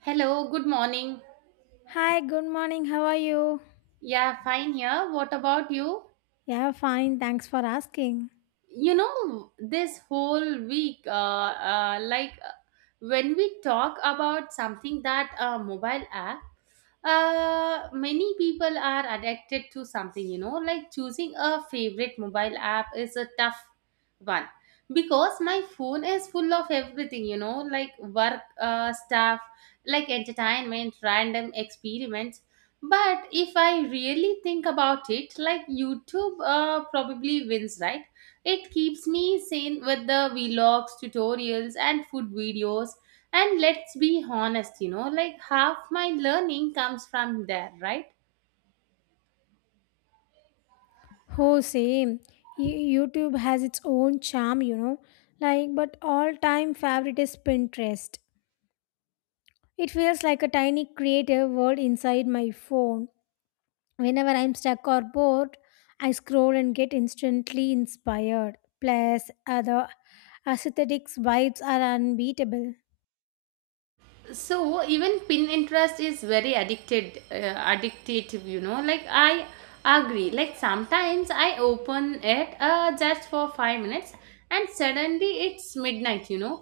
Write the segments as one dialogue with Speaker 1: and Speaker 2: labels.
Speaker 1: Hello, good morning.
Speaker 2: Hi, good morning. How are you?
Speaker 1: Yeah, fine here. What about you?
Speaker 2: Yeah, fine. Thanks for asking.
Speaker 1: You know This whole week uh, like uh, when we talk about something that mobile app, many people are addicted to something, you know, like choosing a favorite mobile app is a tough one, because my phone is full of everything, you know, like work stuff, like entertainment, random experiments. But if I really think about it, like YouTube probably wins, right? It keeps me sane with the vlogs, tutorials, and food videos. And let's be honest, like half my learning comes from there, right?
Speaker 2: Oh, same. YouTube has its own charm, you know. Like, but all time favorite is Pinterest. It feels like a tiny creative world inside my phone. Whenever I'm stuck or bored, I scroll and get instantly inspired. Plus, other aesthetics vibes are unbeatable.
Speaker 1: So even pin interest is very addicted addictive, you know, like I agree, like sometimes I open it just for 5 minutes and suddenly it's midnight, you know.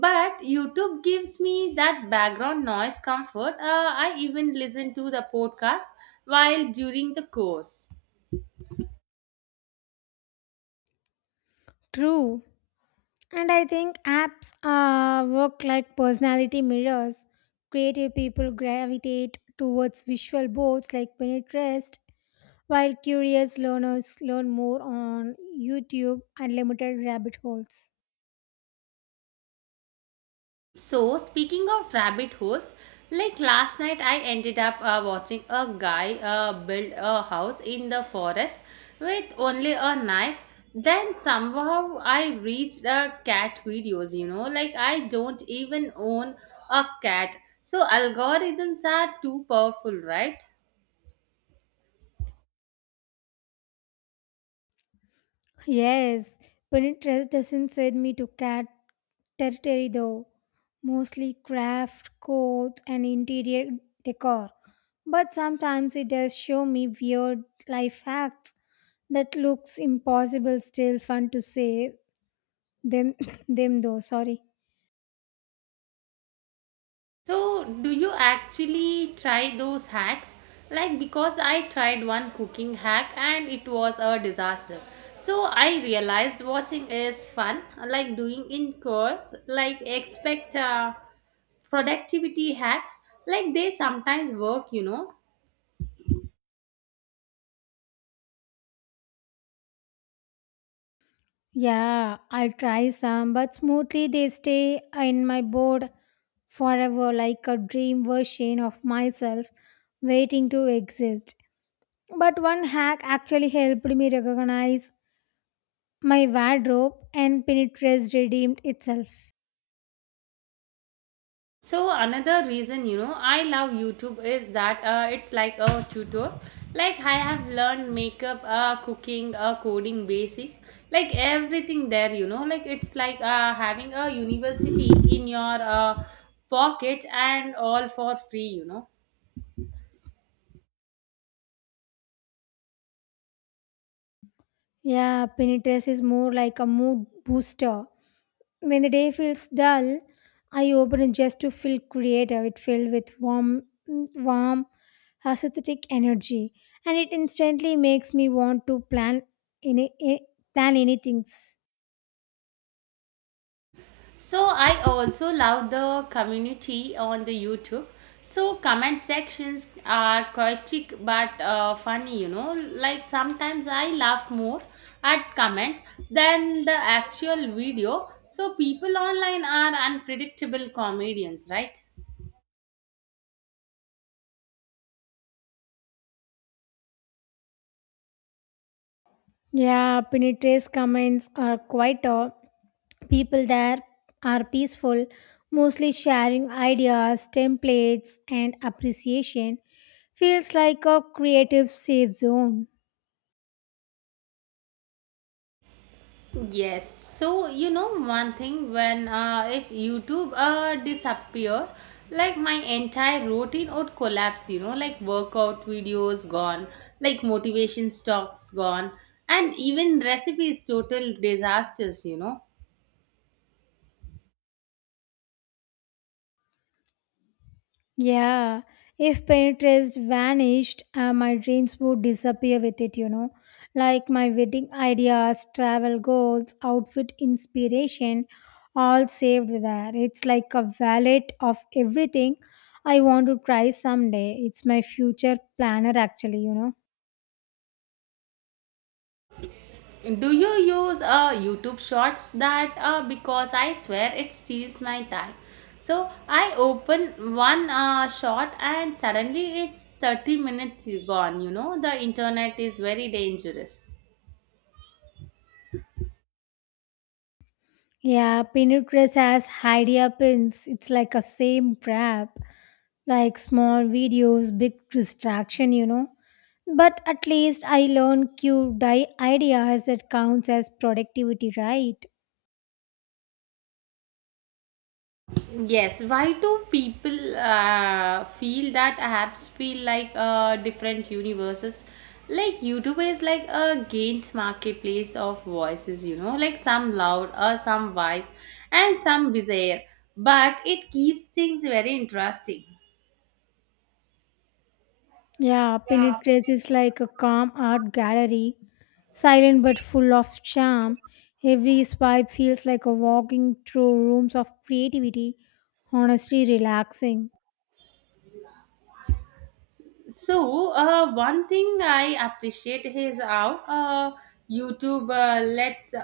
Speaker 1: But YouTube gives me that background noise comfort. I even listen to the podcast while during the course.
Speaker 2: True. And I think apps work like personality mirrors. Creative people gravitate towards visual boards like Pinterest, while curious learners learn more on YouTube and limited rabbit holes.
Speaker 1: So, speaking of rabbit holes, like last night I ended up watching a guy build a house in the forest with only a knife. Then somehow I reached cat videos, you know, like I don't even own a cat. So, algorithms are too powerful, right?
Speaker 2: Yes, Pinterest doesn't send me to cat territory though, mostly craft, codes, and interior decor. But sometimes it does show me weird life hacks that looks impossible, still fun to say them them though, sorry.
Speaker 1: So, do you actually try those hacks? Like, because I tried one cooking hack and it was a disaster. So, I realized watching is fun, like doing in course, like expect productivity hacks, like they sometimes work, you know.
Speaker 2: Yeah, I try some, but smoothly they stay in my board forever like a dream version of myself waiting to exist. But one hack actually helped me recognize my wardrobe and Pinterest redeemed itself.
Speaker 1: So another reason, you know, I love YouTube is that it's like a tutor. Like I have learned makeup, cooking, coding basic, like everything there. You know, like it's like having a university in your pocket, and all for free, you know.
Speaker 2: Yeah, Pinterest is more like a mood booster. When the day feels dull, I open it just to feel creative. It filled with warm, warm, aesthetic energy, and it instantly makes me want to plan any a- plan any things.
Speaker 1: So I also love the community on the YouTube. So comment sections are chaotic but funny, you know. Like sometimes I laugh more at comments than the actual video. So people online are unpredictable comedians, right?
Speaker 2: Yeah, Pinitra's comments are quite. People there are peaceful, mostly sharing ideas, templates, and appreciation. Feels like a creative safe zone.
Speaker 1: Yes. So you know one thing, when if YouTube disappear, like my entire routine would collapse. You know, like workout videos gone, like motivation stocks gone, and even recipes total disasters, you know.
Speaker 2: Yeah, if Pinterest vanished, my dreams would disappear with it. Like my wedding ideas, travel goals, outfit inspiration, all saved there. It's like a wallet of everything I want to try someday. It's my future planner, actually.
Speaker 1: Do you use YouTube Shorts? That because I swear it steals my time. So I open one short and suddenly it's 30 minutes gone. You know, the internet is very dangerous.
Speaker 2: Yeah, Pinterest has idea pins. It's like a same trap, like small videos, big distraction. But at least I learned cute ideas that counts as productivity, right?
Speaker 1: Yes, why do people feel that apps feel like different universes? Like YouTube is like a gained marketplace of voices, you know, like some loud or some wise and some bizarre, but it keeps things very interesting.
Speaker 2: Yeah, Pinterest is like a calm art gallery, silent but full of charm. Every swipe feels like a walking through rooms of creativity, honestly relaxing.
Speaker 1: So, one thing I appreciate is how YouTube lets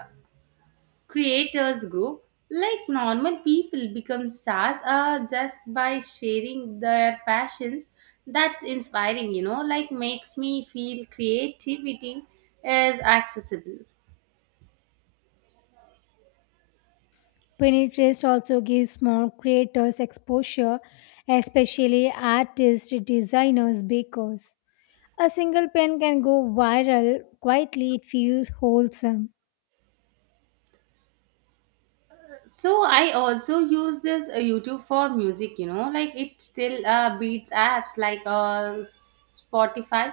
Speaker 1: creators group, like normal people become stars just by sharing their passions. That's inspiring, you know, like makes me feel creativity is accessible.
Speaker 2: Pinterest also gives small creators exposure, especially artists, designers, bakers. A single pen can go viral quietly, it feels wholesome.
Speaker 1: So I also use this YouTube for music, you know, like it still beats apps like Spotify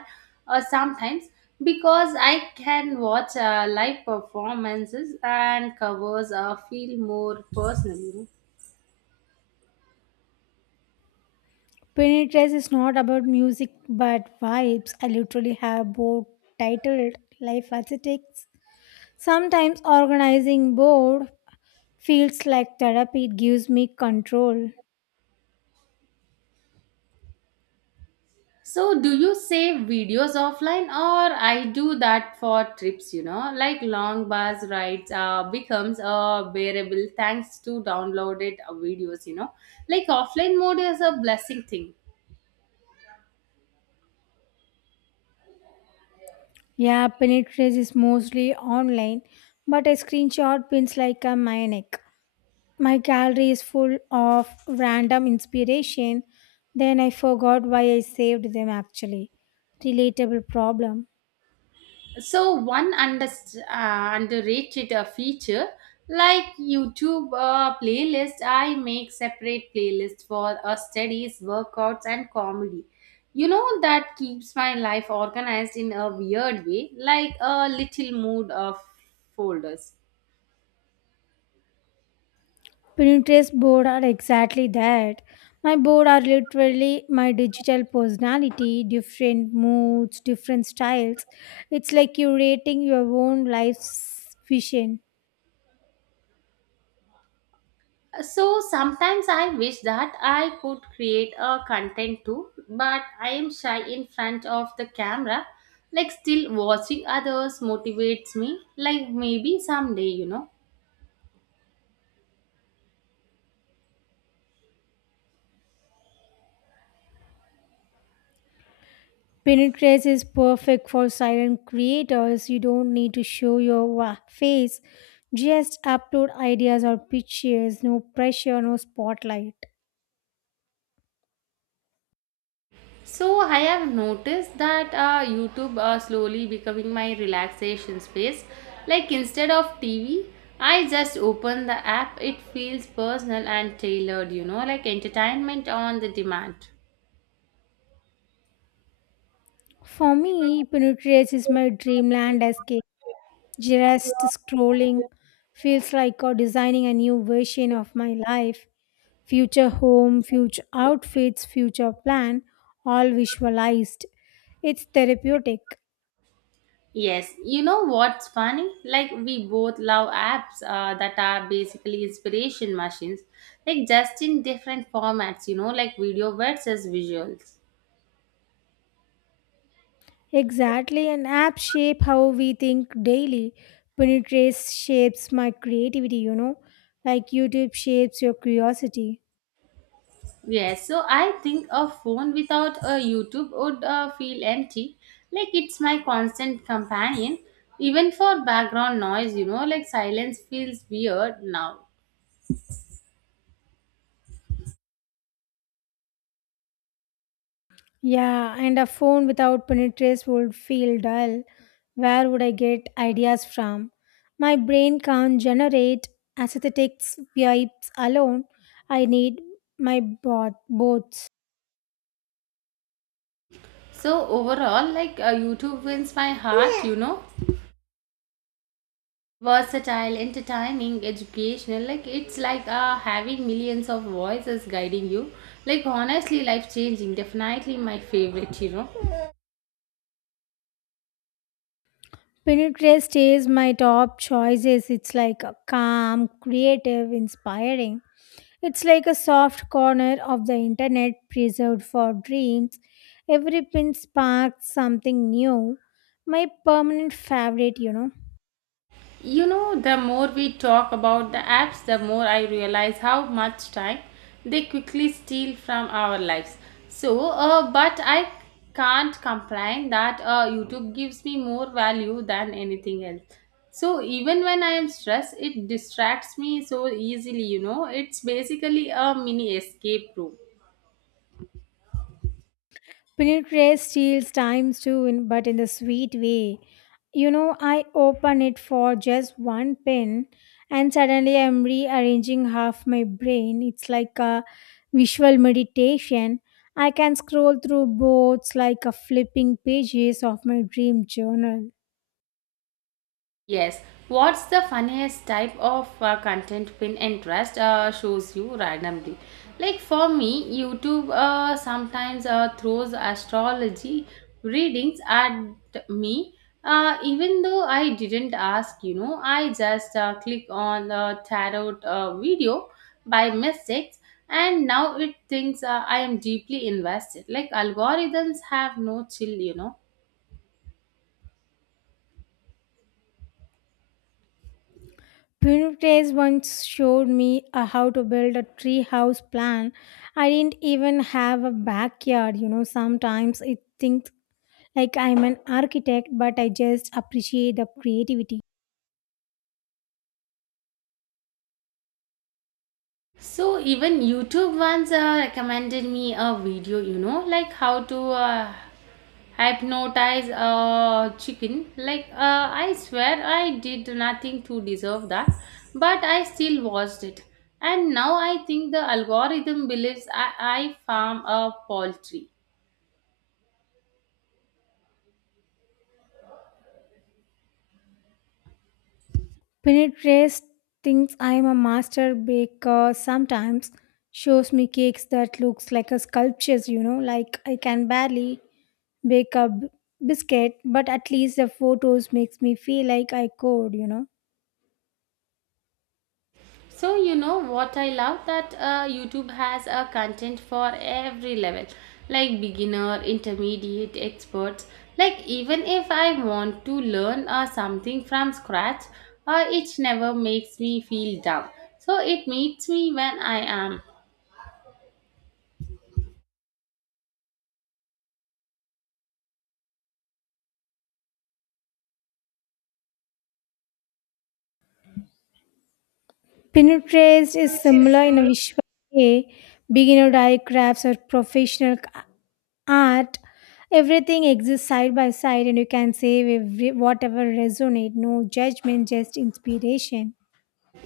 Speaker 1: sometimes, because I can watch live performances, and covers feel more personal, you know.
Speaker 2: Penitence is not about music but vibes. I literally have board titled Life as It Takes. Sometimes organizing board feels like therapy, it gives me control.
Speaker 1: So, do you save videos offline, or I do that for trips? You know, like long bus rides becomes a bearable thanks to downloaded videos, you know, like offline mode is a blessing thing.
Speaker 2: Yeah, Penitence is mostly online, but I screenshot pins like a maniac. My gallery is full of random inspiration, then I forgot why I saved them actually. Relatable problem.
Speaker 1: So one underrated feature, like YouTube playlist, I make separate playlist for studies, workouts, and comedy. You know that keeps my life organized in a weird way, like a little mood of folders.
Speaker 2: Pinterest board are exactly that. My board are literally my digital personality, different moods, different styles. It's like curating your own life's vision.
Speaker 1: So sometimes I wish that I could create a content too, but I am shy in front of the camera. Like still watching others motivates me. Like maybe someday, you know.
Speaker 2: Pinterest is perfect for silent creators. You don't need to show your face. Just upload ideas or pictures. No pressure, no spotlight.
Speaker 1: So I have noticed that YouTube slowly becoming my relaxation space. Like instead of TV, I just open the app. It feels personal and tailored, you know, like entertainment on the demand.
Speaker 2: For me, Pinterest is my dreamland escape. Just scrolling feels like designing a new version of my life. Future home, future outfits, future plan, all visualized. It's therapeutic.
Speaker 1: Yes, you know what's funny? Like, we both love apps that are basically inspiration machines, like just in different formats, you know, like video versus visuals.
Speaker 2: Exactly, an app shape how we think daily. Pinterest shapes my creativity, you know, like YouTube shapes your curiosity.
Speaker 1: Yes, so I think a phone without a YouTube would feel empty. Like, it's my constant companion, even for background noise, you know, like silence feels weird now.
Speaker 2: Yeah, and a phone without penetrates would feel dull. Where would I get ideas from? My brain can't generate aesthetic vibes alone. I need my both.
Speaker 1: So, overall, like, YouTube wins my heart, you know. Versatile, entertaining, educational, like it's like having millions of voices guiding you, like honestly life changing, definitely my favorite, you know.
Speaker 2: Penetrates stays my top choices. It's like a calm, creative, inspiring. It's like a soft corner of the internet preserved for dreams. Every pin sparks something new. My permanent favorite, you know.
Speaker 1: You know, the more we talk about the apps, the more I realize how much time they quickly steal from our lives. So, but I can't complain that YouTube gives me more value than anything else. So, even when I am stressed, it distracts me so easily, you know. It's basically a mini escape room.
Speaker 2: Pinterest steals times too, but in the sweet way. You know, I open it for just one pin and suddenly I'm rearranging half my brain. It's like a visual meditation. I can scroll through boards like a flipping pages of my dream journal.
Speaker 1: Yes. What's the funniest type of content pin interest shows you randomly? Like for me, YouTube sometimes throws astrology readings at me. Even though I didn't ask, you know, I just click on the tarot video by mistakes, and now it thinks I am deeply invested. Like algorithms have no chill, you know.
Speaker 2: Pinterest once showed me how to build a treehouse plan. I didn't even have a backyard. You know, sometimes it think like I'm an architect, but I just appreciate the creativity.
Speaker 1: So even YouTube once recommended me a video, you know, like how to hypnotize a chicken. Like I swear I did nothing to deserve that, but I still watched it. And now I think the algorithm believes I farm a poultry.
Speaker 2: Penetrace thinks I'm a master baker sometimes, shows me cakes that looks like a sculptures, you know, like I can barely bake a b- biscuit, but at least the photos makes me feel like I could, you know.
Speaker 1: So you know what I love, that YouTube has a content for every level, like beginner, intermediate, experts. Like even if I want to learn something from scratch, it never makes me feel down. So it meets me when I am.
Speaker 2: Pinterest is similar in a visual way. Beginner die crafts or professional art, everything exists side by side, and you can save every, whatever resonate, no judgment, just inspiration.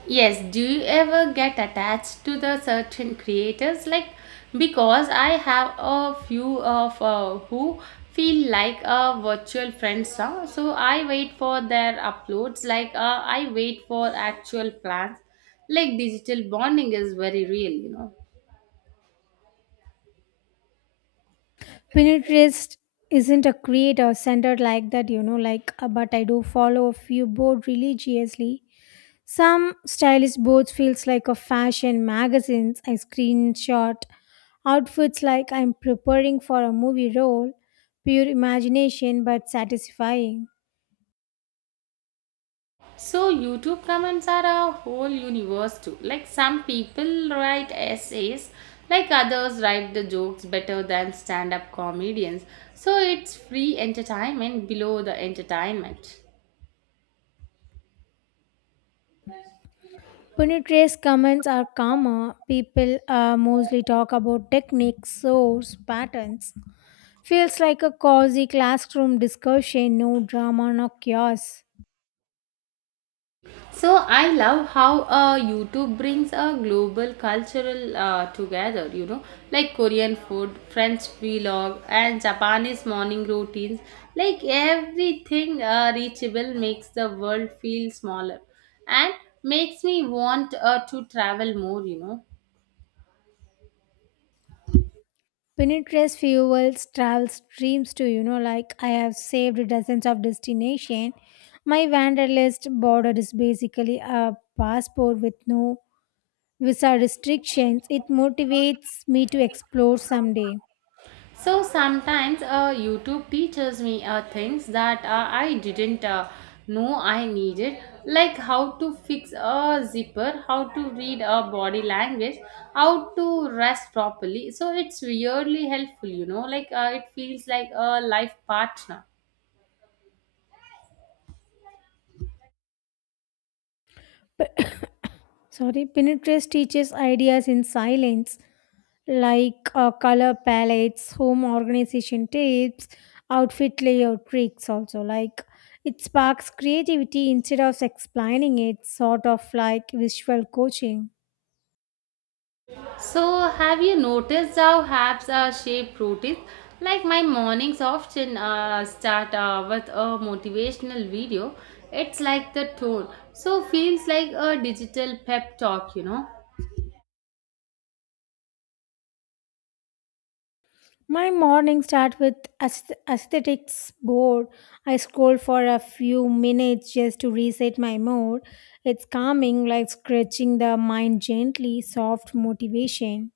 Speaker 1: Yes, do you ever get attached to the certain creators? Like, because I have a few of who feel like a virtual friends now. So I wait for their uploads, like, I wait for actual plans. Like, digital bonding is very real, you know.
Speaker 2: Pinterest isn't a creator centered like that, you know, but I do follow a few board religiously. Some stylish boards feels like a fashion magazines. I screenshot outfits like I'm preparing for a movie role, pure imagination but satisfying.
Speaker 1: So YouTube comments are a whole universe too. Like some people write essays, like others write the jokes better than stand-up comedians. So it's free entertainment below the entertainment.
Speaker 2: Puneet's comments are calmer. People mostly talk about techniques, source, patterns. Feels like a cozy classroom discussion, no drama, no chaos.
Speaker 1: So I love how YouTube brings a global cultural together, you know, like Korean food, French vlog, and Japanese morning routines. Like everything reachable makes the world feel smaller and makes me want to travel more, you know.
Speaker 2: Puneet's fuels travels dreams too, you know, like I have saved dozens of destination. My wanderlust border is basically a passport with no visa restrictions. It motivates me to explore someday.
Speaker 1: So sometimes YouTube teaches me things that I didn't know I needed, like how to fix a zipper, how to read a body language, how to rest properly. So it's weirdly helpful, you know, like it feels like a life partner.
Speaker 2: Sorry. Pinterest teaches ideas in silence, like color palettes, home organization tips, outfit layout tricks. Also, like, it sparks creativity instead of explaining it, sort of like visual coaching.
Speaker 1: So, have you noticed how apps are shaped routines? Like my mornings often start with a motivational video. It's like the tone. So, feels like a digital pep talk, you know.
Speaker 2: My morning start with aesthetics board. I scroll for a few minutes just to reset my mood. It's calming, like scratching the mind gently, soft motivation.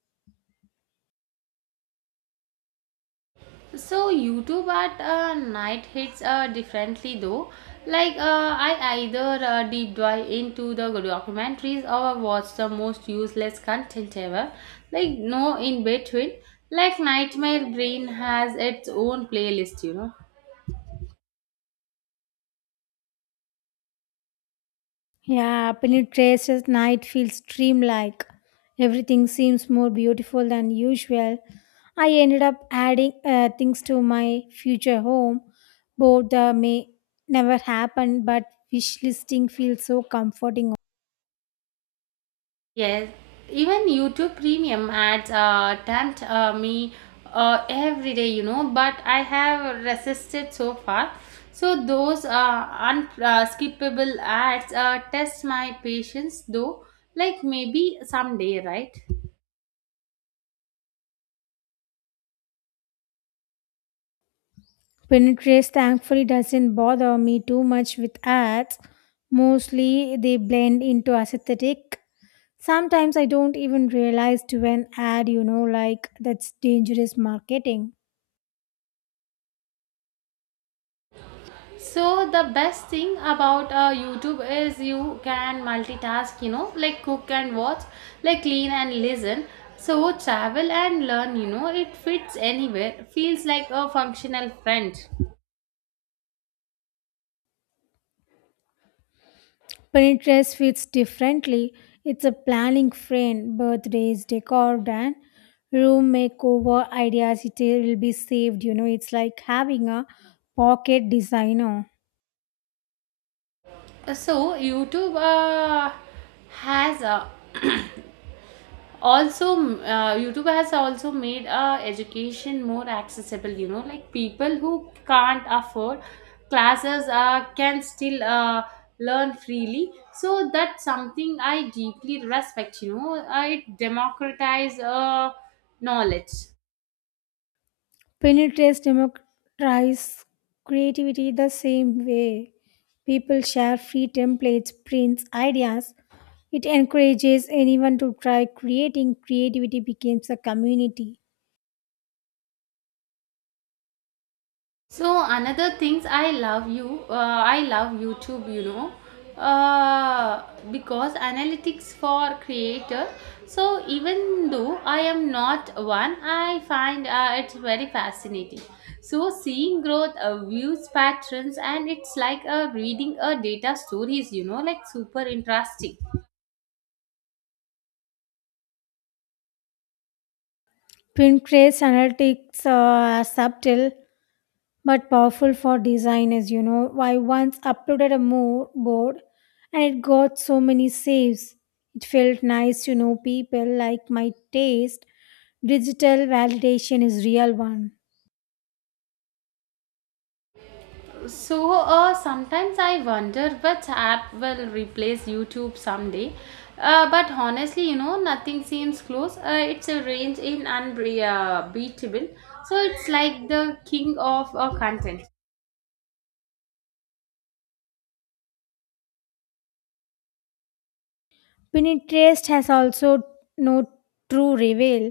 Speaker 1: So YouTube at night hits differently though. Like I either deep dive into the documentaries or watch the most useless content ever. Like no in between. Like Nightmare Brain has its own playlist, you know.
Speaker 2: Yeah, Apple Trace's night feels dreamlike. Everything seems more beautiful than usual. I ended up adding things to my future home, both the may never happen, but wish listing feels so comforting.
Speaker 1: Yes, even YouTube Premium ads tempt me every day, you know, but I have resisted so far. So those unskippable ads test my patience, though. Like maybe someday, right?
Speaker 2: Pinterest thankfully doesn't bother me too much with ads. Mostly they blend into aesthetic. Sometimes I don't even realize to an ad, you know, like that's dangerous marketing.
Speaker 1: So the best thing about YouTube is you can multitask, you know, like cook and watch, like clean and listen. So travel and learn, you know, it fits anywhere. Feels like a functional friend.
Speaker 2: Pinterest fits differently. It's a planning frame, birthdays, decor, and room makeover ideas. It will be saved. You know, it's like having a pocket designer.
Speaker 1: So YouTube has uh, YouTube has also made education more accessible, you know, like people who can't afford classes can still learn freely. So that's something I deeply respect, you know. It democratize knowledge.
Speaker 2: Pinterest democratizes creativity the same way. People share free templates, prints, ideas. It encourages anyone to try creating. Creativity becomes a community.
Speaker 1: So another things I love you, I love YouTube, you know, uh, because analytics for creator. So even though I am not one, I find it's very fascinating. So seeing growth, views, patterns, and it's like reading a data stories, you know, like super interesting.
Speaker 2: Pinterest analytics are subtle but powerful for designers, you know. I once uploaded a board and it got so many saves. It felt nice to know people like my taste. Digital validation is real one.
Speaker 1: So sometimes I wonder which app will replace YouTube someday. But honestly, you know, nothing seems close. It's a range in unbeatable. So it's like the king of content.
Speaker 2: Pinterest has also no true reveal.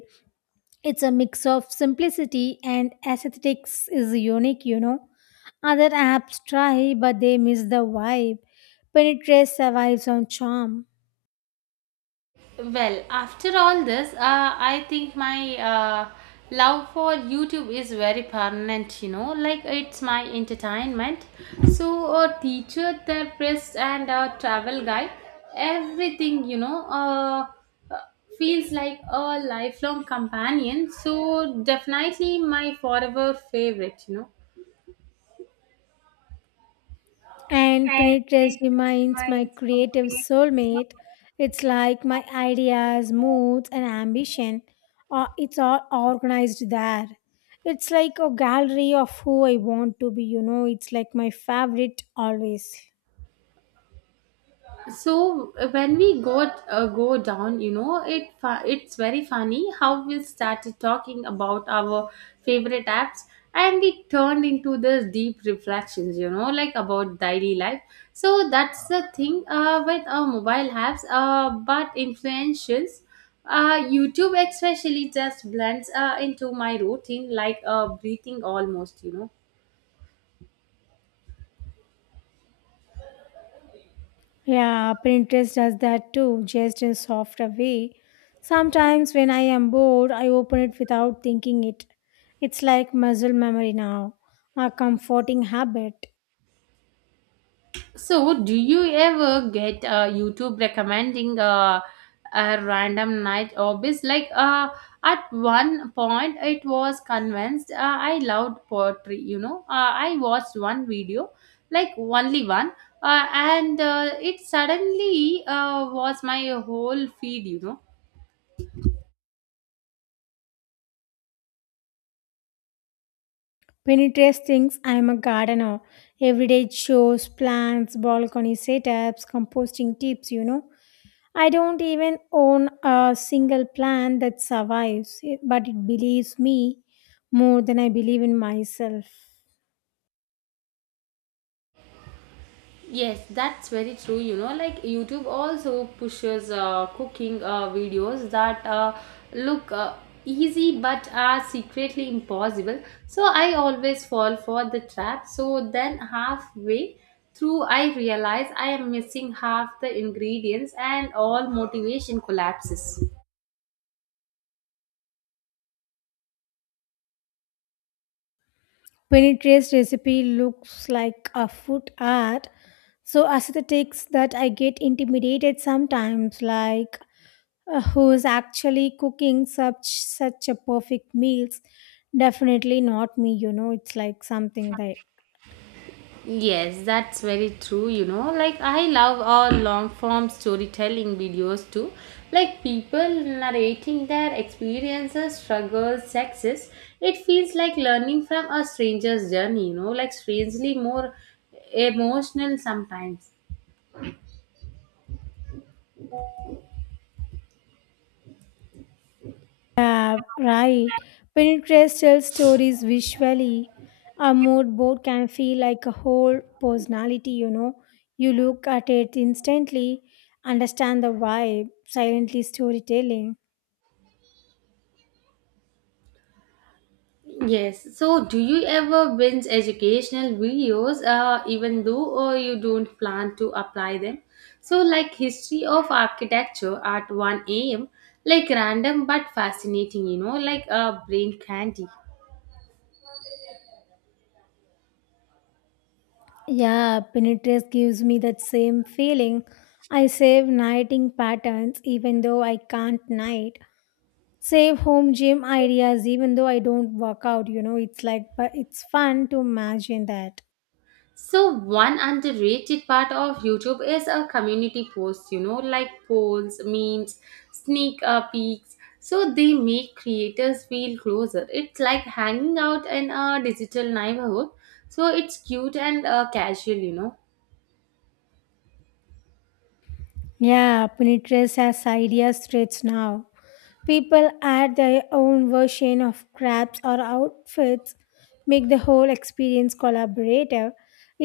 Speaker 2: It's a mix of simplicity and aesthetics, is unique, you know. Other apps try but they miss the vibe. Pinterest survives on charm.
Speaker 1: Well, after all this, I think my love for YouTube is very permanent, you know, like it's my entertainment. So, a teacher, therapist, and a travel guide, everything, you know, uh, feels like a lifelong companion. So, definitely my forever favorite, you know.
Speaker 2: And Pinitress reminds my creative soulmate. It's like my ideas, moods, and ambition. It's all organized there. It's like a gallery of who I want to be, you know. It's like my favorite always.
Speaker 1: So when we go go down, you know, it's very funny how we started talking about our favorite apps, and it turned into this deep reflections, you know, like about daily life. So that's the thing with our mobile apps, but influentials, YouTube especially, just blends into my routine like breathing almost, you know.
Speaker 2: Yeah, Pinterest does that too, just in softer way. Sometimes when I am bored, I open it without thinking it. It's like muscle memory now, a comforting habit.
Speaker 1: So, do you ever get YouTube recommending a random night hobbies? Like at one point, it was convinced I loved poetry. You know, I watched one video, like only one, and it suddenly was my whole feed, you know.
Speaker 2: Pinterest thinks I am a gardener. Every day it shows plants, balcony setups, composting tips, you know. I don't even own a single plant that survives, but it believes me more than I believe in myself.
Speaker 1: Yes, that's very true. You know, like YouTube also pushes cooking videos that look easy but are secretly impossible. So I always fall for the trap. So then halfway through, I realize I am missing half the ingredients and all motivation collapses.
Speaker 2: Pinterest recipe looks like a food art. So aesthetics that I get intimidated sometimes, like who's actually cooking such a perfect meals. Definitely not me, you know, it's like something that.
Speaker 1: Yes, that's very true. You know, like I love all long form storytelling videos too. Like people narrating their experiences, struggles, success. It feels like learning from a stranger's journey, you know, like strangely more emotional sometimes.
Speaker 2: Yeah, right, Pinterest tells stories visually. A mood board can feel like a whole personality, you know. You look at it, instantly understand the vibe, silently storytelling.
Speaker 1: Yes. So, do you ever binge educational videos, even though or you don't plan to apply them? So, like history of architecture at 1 a.m., like random but fascinating, you know, like a brain candy.
Speaker 2: Yeah, Pinterest gives me that same feeling. I save nighting patterns even though I can't night, save home gym ideas even though I don't work out, you know, it's like, but it's fun to imagine that.
Speaker 1: So one underrated part of YouTube is a community posts, you know, like polls, memes, sneak peeks. So they make creators feel closer. It's like hanging out in a digital neighborhood. So it's cute and casual, you know.
Speaker 2: Yeah, Pinterest has ideas threads now. People add their own version of crafts or outfits, make the whole experience collaborative.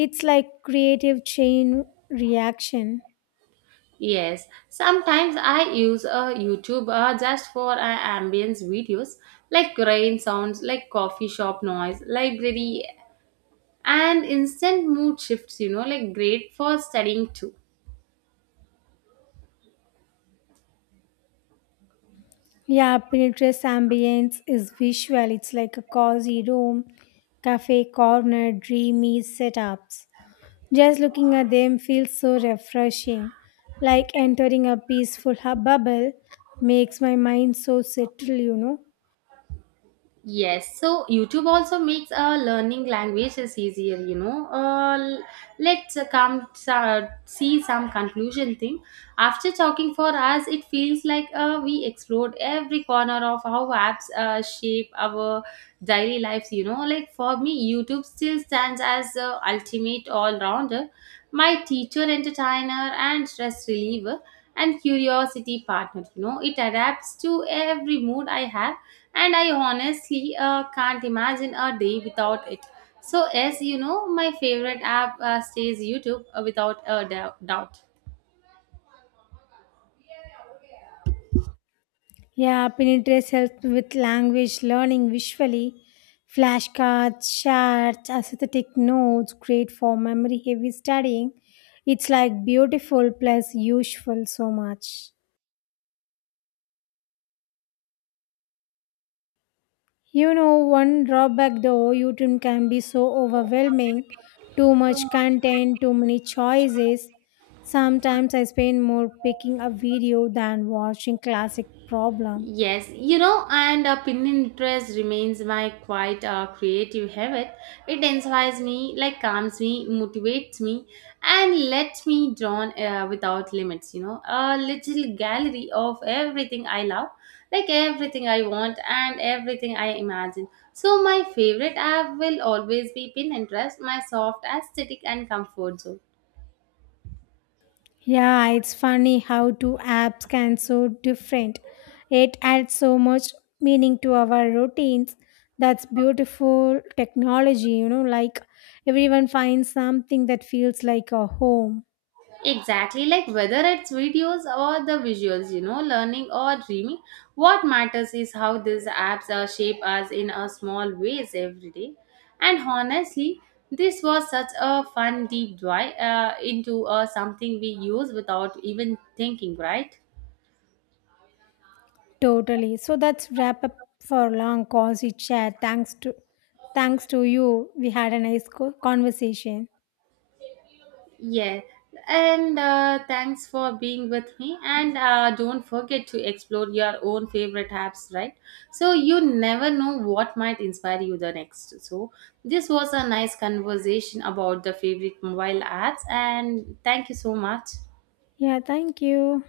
Speaker 2: It's like creative chain reaction.
Speaker 1: Yes, sometimes I use a YouTube just for ambience videos, like rain sounds, like coffee shop noise, library, and instant mood shifts, you know, like great for studying too.
Speaker 2: Yeah, Pinterest ambience is visual. It's like a cozy room, cafe corner, dreamy setups. Just looking at them feels so refreshing, like entering a peaceful hub bubble, makes my mind so settled, you know.
Speaker 1: Yes, so YouTube also makes learning languages easier, you know. L- let's come see some conclusion thing. After talking for us, it feels like we explored every corner of how apps shape our daily lives, you know. Like for me, YouTube still stands as the ultimate all rounder, my teacher, entertainer, and stress reliever, and curiosity partner, you know. It adapts to every mood I have, and I honestly can't imagine a day without it. So yes, you know, my favorite app stays YouTube without a doubt.
Speaker 2: Yeah, Pinterest helps with language learning visually. Flashcards, charts, aesthetic notes, great for memory heavy studying. It's like beautiful plus useful so much. You know, one drawback though, YouTube can be so overwhelming. Too much content, too many choices. Sometimes I spend more picking a video than watching, classic problem.
Speaker 1: Yes, you know, and Pinterest remains my quite creative habit. It inspires me, like calms me, motivates me, and lets me draw without limits. You know, a little gallery of everything I love, like everything I want, and everything I imagine. So my favorite app will always be Pinterest, my soft aesthetic and comfort zone.
Speaker 2: Yeah, it's funny how two apps can so different. It adds so much meaning to our routines. That's beautiful technology, you know, like everyone finds something that feels like a home.
Speaker 1: Exactly, like whether it's videos or the visuals, you know, learning or dreaming, what matters is how these apps shape us in a small ways every day. And honestly, this was such a fun deep dive into something we use without even thinking, right?
Speaker 2: Totally. So that's wrap up for long cozy chat. Thanks to you. We had a nice conversation.
Speaker 1: Yeah, and thanks for being with me. And don't forget to explore your own favorite apps, right? So you never know what might inspire you the next. So this was a nice conversation about the favorite mobile apps, and thank you so much.
Speaker 2: Yeah, thank you.